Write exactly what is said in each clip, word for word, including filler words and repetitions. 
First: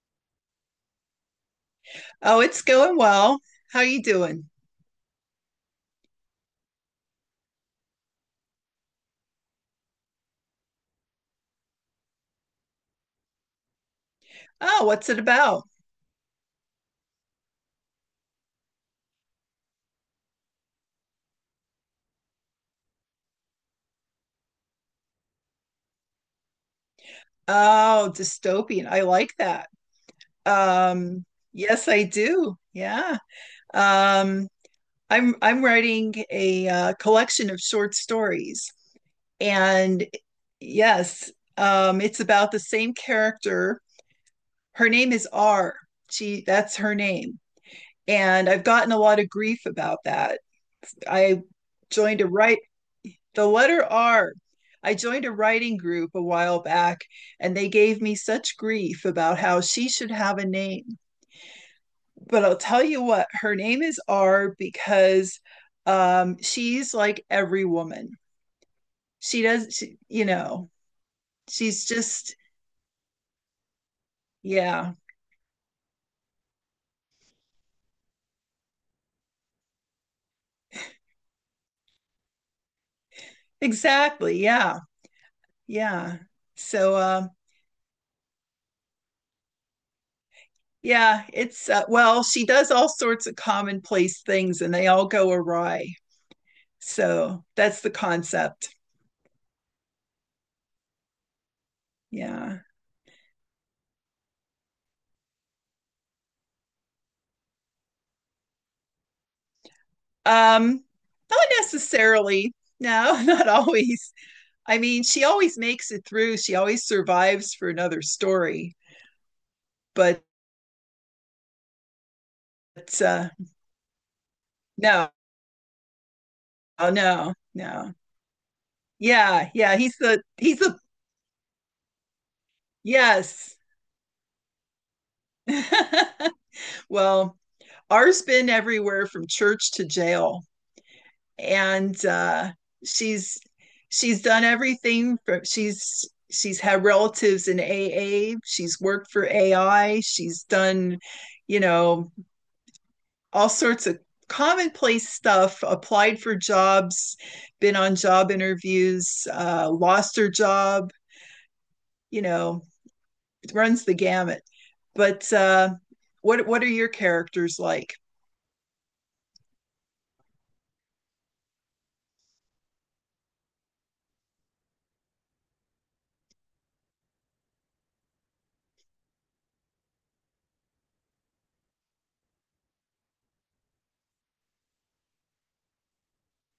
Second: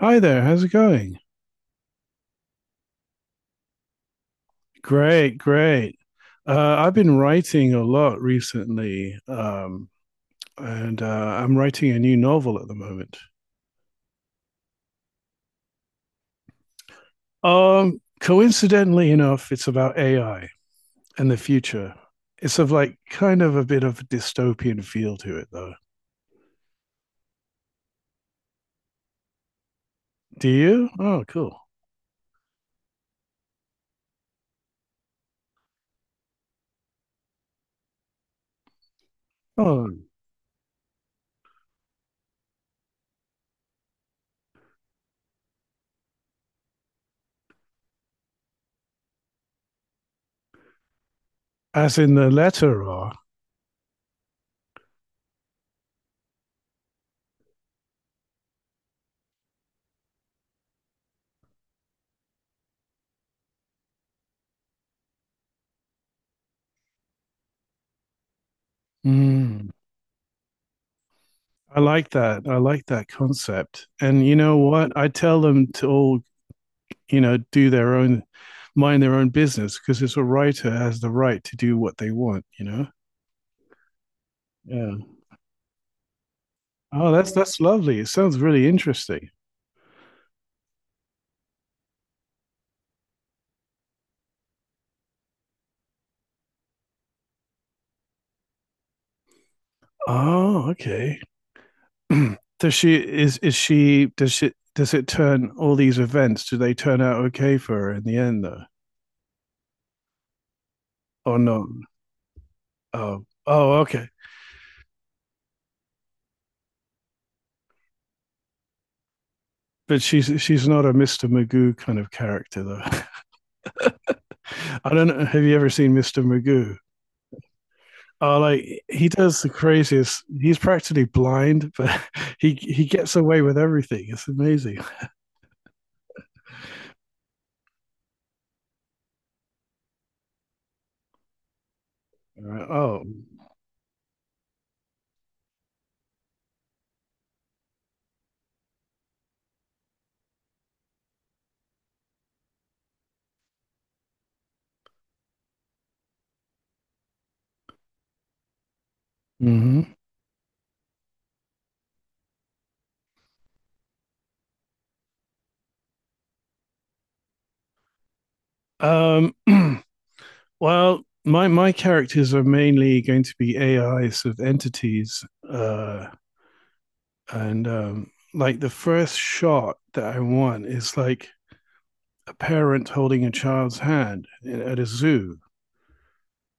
Hi there, how's it going? Oh, it's going well. How you doing? Great, great. Uh, I've been writing a lot recently, um, and uh, I'm writing a new novel at the moment. Oh, what's it about? Um, coincidentally enough, it's about A I and the future. It's of like kind of a bit of a dystopian feel to it, though. Oh, dystopian. I like that. Do you? Oh, Um, cool. yes, I do. Yeah. Um, I'm I'm writing a uh, collection of short stories, Oh, and yes, um, it's about the same character. Her name is R. She That's her name, and I've gotten a lot of grief about that. I as in joined a the write. letter R. The letter R. I joined a writing group a while back, and they gave me such grief about how she should have a name. But I'll tell you what, her name is R because um, she's like every woman. She Mm. does, she, you know, I she's like just, that. I like that concept. And you know Yeah, what? I tell them to all you know, do their own, mind their own business because it's a writer has the right to do what they want, you know? exactly. Yeah, Yeah. yeah. So, Oh, um, that's that's lovely. It sounds really interesting. yeah, it's, uh, well, she does all sorts of commonplace things and they all go awry. So that's the concept. Oh, okay. Yeah. does she is is she does she does it turn all these events? Do they turn out okay for her in the end though, Um, or not not? necessarily. No, Oh, not oh, okay. always. I mean, she always makes it through. She always survives for another story. But But she's she's not a mister Magoo kind of character though. uh, I don't no, know. Have you ever seen mister Magoo? oh, no, no. Oh, like he does Yeah, the yeah. He's the craziest. He's he's the practically blind, but he he gets away yes. with everything. It's amazing. Well, ours been everywhere from church to jail. And uh, Right. Oh, she's she's done everything from she's she's had relatives in A A. She's worked for A I. She's done, you know, all sorts of commonplace stuff, applied for jobs, been on job interviews, uh, hmm. lost her job, you know, it runs the gamut. But uh, what what are your characters like? um, well, my my characters are mainly going to be A Is of entities, uh, and um, like the first shot that I want is like a parent holding a child's hand at a zoo,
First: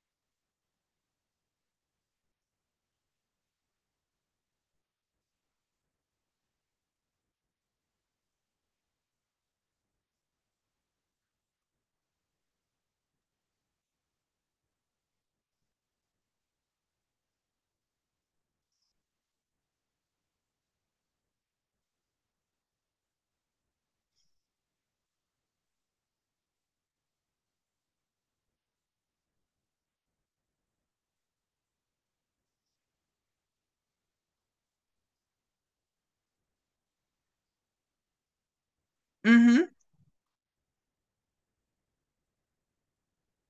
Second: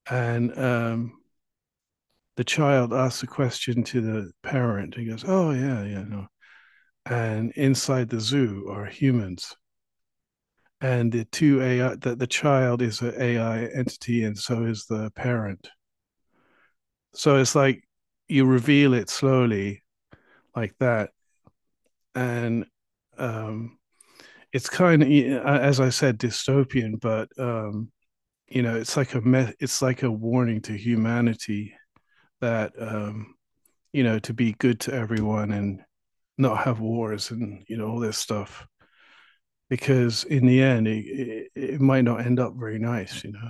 and um, the child asks a question to the parent. He goes, "Oh yeah, yeah, no, and inside the zoo are humans and the two A I that the child is an A I entity and so is the parent. So it's like you reveal it slowly like that, and um, it's kind of as I said dystopian, but um, you know it's like a me- it's like a warning to humanity that um, you know to be good to everyone and not have wars and you know all this stuff, Mm-hmm. because in the end, it, it, it might not end up very nice, you know?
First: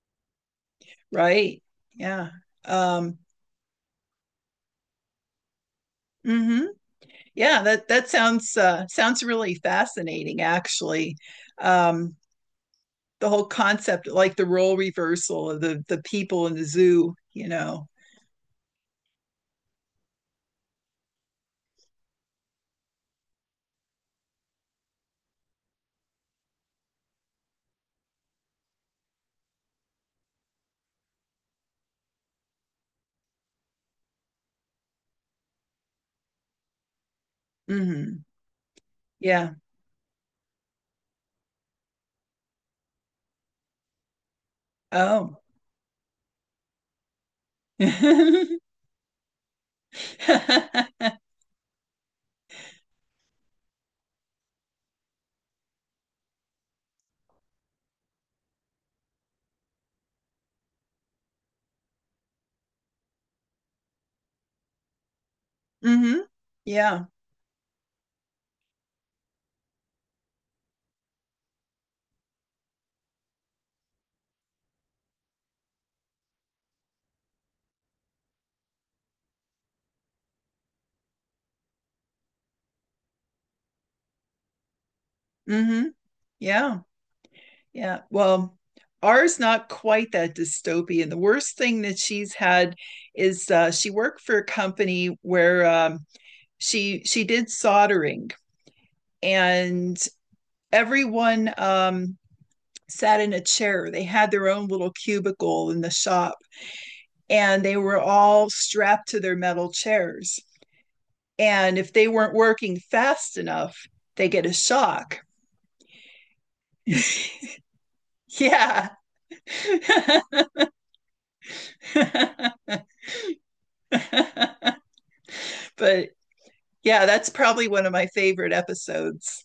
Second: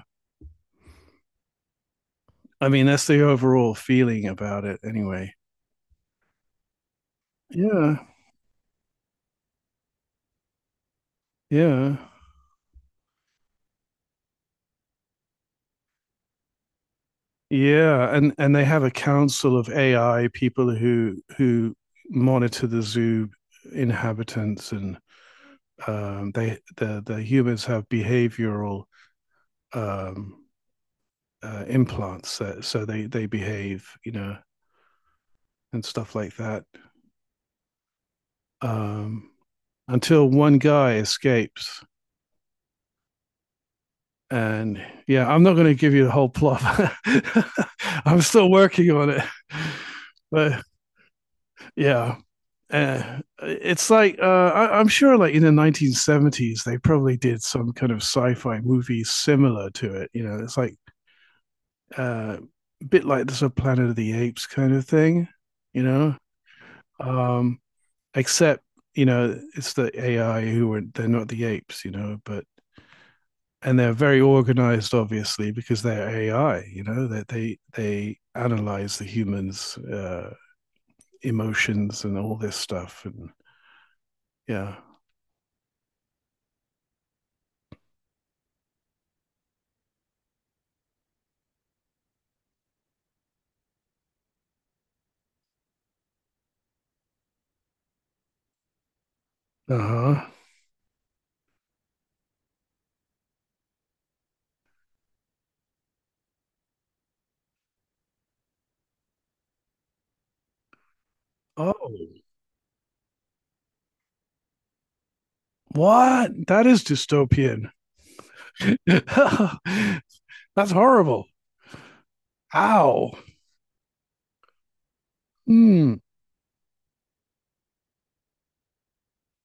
Right. Yeah. I mean, that's Um, the overall feeling about it anyway. mm-hmm. Yeah, that Yeah, that sounds uh, sounds really fascinating, actually. yeah. Um, the whole concept, like the role reversal of the the people in the zoo, you know. Yeah, and and they have a council of A I people who who monitor the zoo inhabitants, and um, they the the humans have behavioral um, uh, implants, that, so they they behave, you know, and stuff like that. Hmm. Um, Yeah. until one guy escapes and yeah, Oh. I'm not going to give you the whole plot. I'm still working on it, but yeah, uh, it's like uh, I, I'm sure, like in the nineteen seventies, they probably did some kind of sci-fi movie similar to it. You know, it's like uh, a bit like the sort of Planet of the Apes kind of thing. You know, Hmm. Yeah. um, except you know it's the A I who were they're not the apes. You know, but and they're very organized obviously because they're ai you know that they, they they analyze the humans uh, emotions and all this stuff and yeah. Hmm. Yeah. Yeah. Well, ours not quite that dystopian. The worst thing that she's had is uh, she worked for a company where um, she she did soldering, and Uh-huh. everyone um, sat in a chair. They had their own little cubicle in the shop, and they were all strapped to their metal chairs. And Oh, if they weren't working fast enough, they get a shock. what that is dystopian. Yeah. That's horrible. Ow. Hmm. But yeah, that's probably one of my favorite episodes.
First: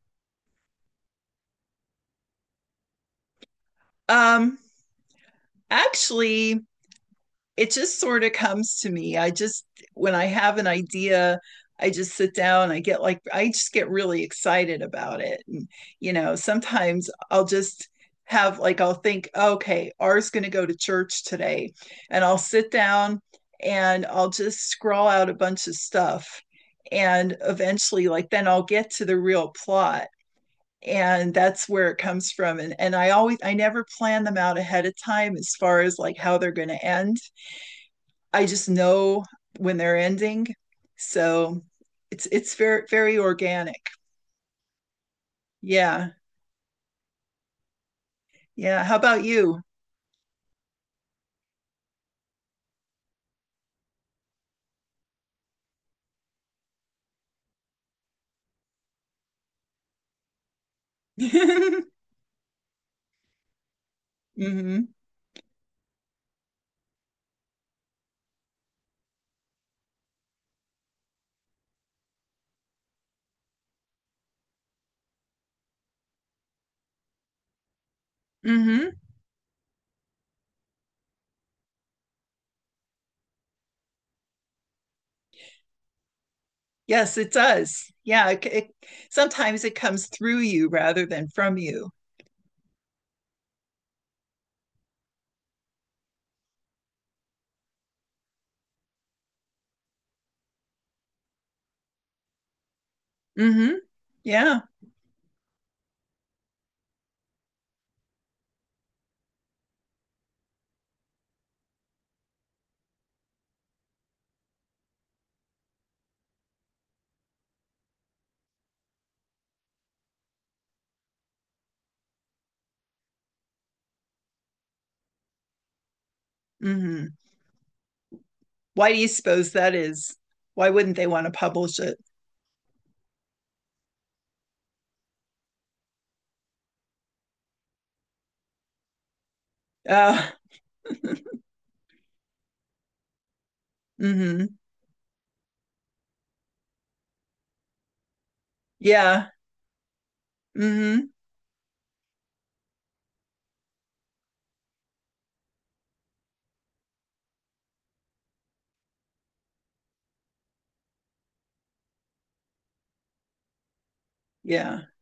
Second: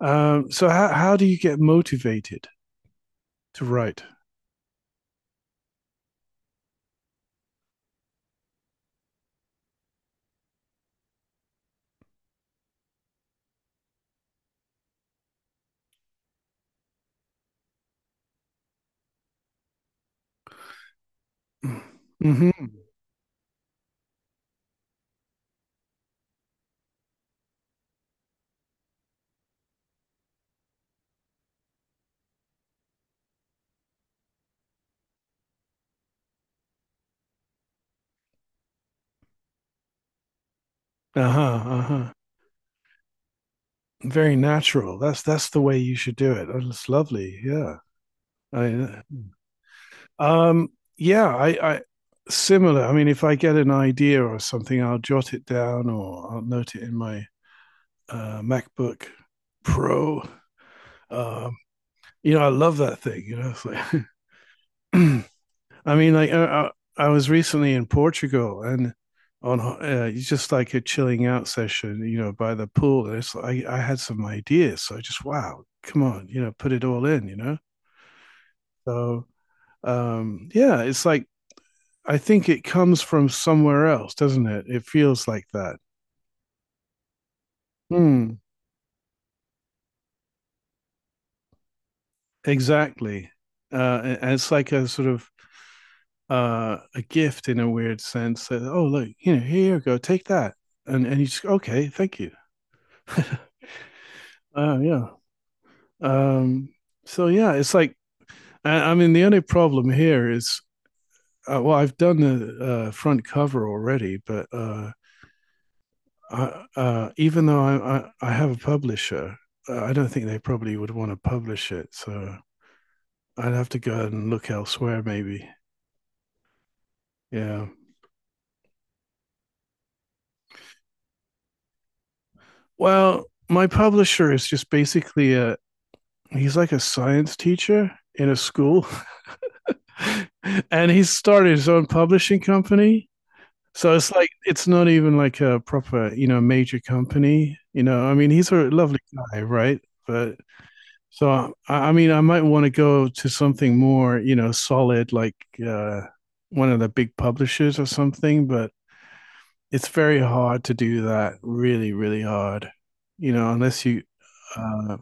um So how, how do you get motivated to write? Um, actually, it just sort of comes to me. I just, when I have an idea, I just sit down, I get like, I just get really excited about it. And, you know, sometimes I'll just have like, I'll think, okay, R's going to go to church today. And I'll Mm-hmm. sit down and I'll just scrawl out a bunch of stuff. And eventually, like, then I'll get to the real plot, and that's where it comes from. And and I always, I never plan them out ahead of time as far as like how they're going to end. I just know when they're ending, so Uh-huh. Uh-huh. it's it's very very organic. Very natural. That's that's the way you Yeah, should do it. Oh, that's lovely. Yeah. yeah, how I, about you? um, yeah, I, I similar. I mean, if I get an idea or something, I'll jot it down or I'll note it in my uh, MacBook Pro. Um, Mm-hmm. you know, I love that thing, you know. It's like I mean, like I, I was recently in Portugal and on uh, just like a chilling out session, you know, by the pool. And it's like I I had some ideas, so I just wow, come on, you know, put it all in, you know. Mm-hmm. So um, yeah, it's like I think it comes from somewhere else, doesn't it? It feels like that. Yes it does, yeah, Hmm. it, it, sometimes it comes through you rather than from you. Exactly. Uh, and and it's like a sort of uh, a gift in a weird sense. That, oh, look, you know, here you go, take that, and and you just okay, thank you. Mm-hmm. Yeah. Uh, yeah. Um, so yeah, it's like I, I mean the only problem here is uh, well I've done the uh, front cover already, but uh, I, uh, even though I, I I have a publisher, uh, I don't think they probably would want to publish it. So I'd have to go out and look elsewhere, maybe. Mm-hmm. Yeah. Why do you suppose that is? Why wouldn't they want to publish it? Well, my publisher is just basically a he's like a science teacher in a school, Uh, and he's started his own publishing company. So it's like mm-hmm. it's not even like a proper, you know, major company. You know, I mean, he's a lovely Yeah. guy, right? But Mm-hmm. so I, I mean, I might want to go to something more, you know, solid, like uh, one of the big publishers or something. But it's very hard to do that. Really, really hard. You know, unless you Yeah. uh,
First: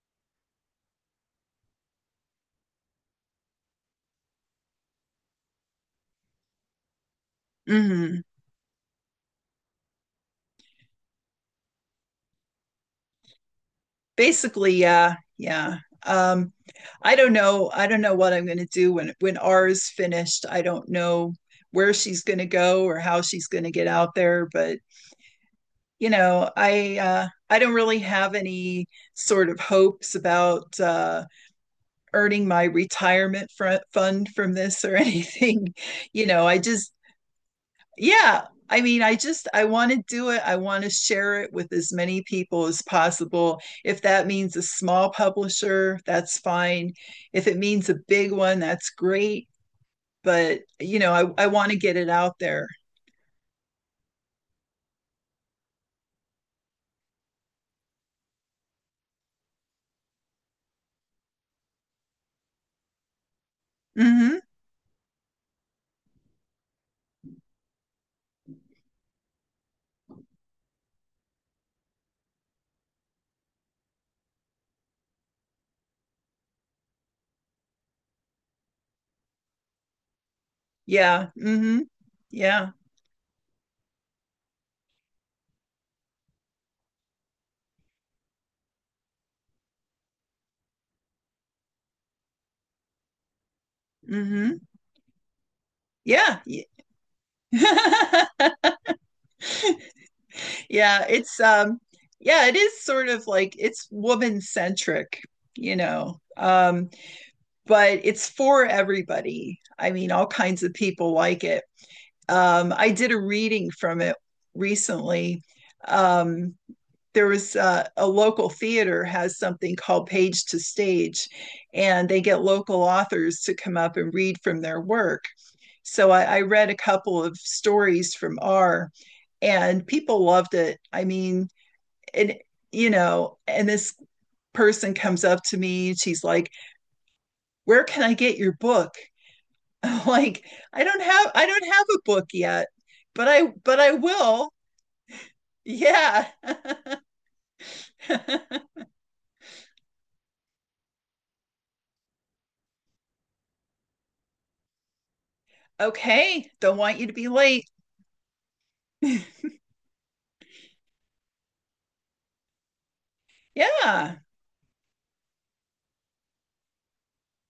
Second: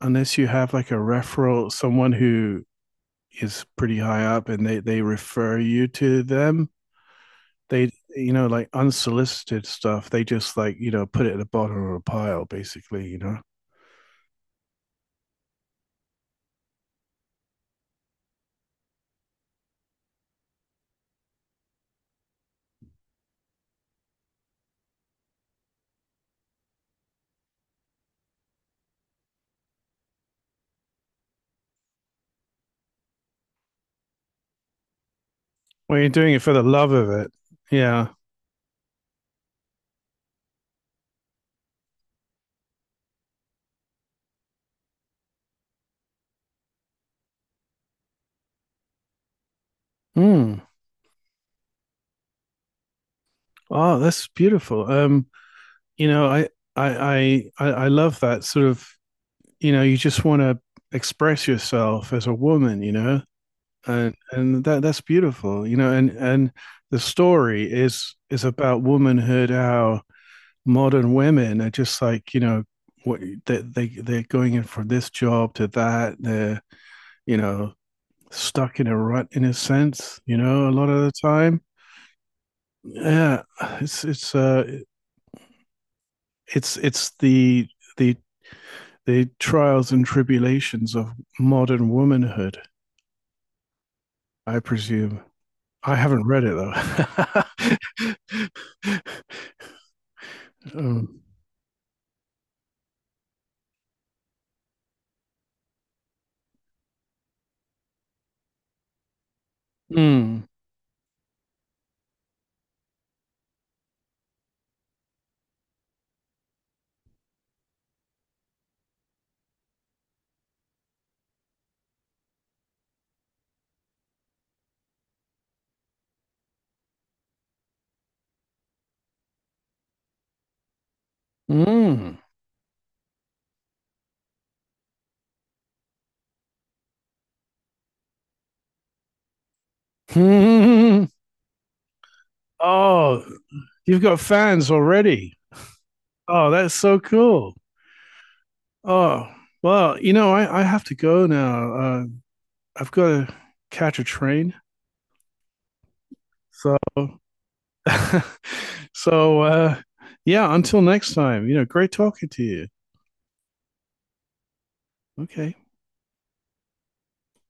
unless you have like a referral, someone who is pretty high up, and they they refer you to them, they Mm-hmm. you know like unsolicited stuff they just like you know put it at the bottom of a pile basically you know. Basically, yeah. Yeah. Um, I don't know. I don't know what I'm going to do when when R is finished. I don't know where she's going to go or how she's going to get out there, but you know, I uh I don't really have any sort of hopes about uh earning my retirement fr- fund from this or anything. Well you're You doing it know, for I the love just of it. Yeah. yeah, I mean I just, I want to do it, I want to share it with as many people as possible. If that means a small publisher, that's fine. If it means a big one, that's great. But Mm. you know, i, I want to get it out there. Oh, that's beautiful. Um you know, I I I I love that sort of you know, you just want to express yourself as a woman, you know, and Mm-hmm. and that that's beautiful, you know, and and the story is is about womanhood, how modern women are just like you know what they, they they're going in from this job to that they're you know stuck in a rut in a sense you know a lot of the Yeah. time. Hmm. Yeah. Yeah, it's it's uh it's it's the the the trials and tribulations of modern womanhood, Hmm. I presume. I haven't Yeah. read it y- though. yeah Um, it's um yeah, it is sort of like, it's woman centric, you know. um but it's for everybody. I mean, all mm, kinds of people like it. Um, I did a reading from it recently. Um, there was uh, a local theater has something called Page to Stage, and they get local authors to come up and read from their work. So I, I read a couple of stories from R, and people loved it. I mean, mm, and you know, and this person comes up to me, and she's like, "Where can I get your book?" Like, I don't mm. have I don't have a book yet, Oh, but I but I you've got will. fans already. Yeah. Oh, that's so cool. Oh, well, you know, I, I have to go now. Uh, I've got to catch a train. Okay, So, don't want you to be late. so uh, yeah, until next time, you know, great talking to you. Yeah. Okay.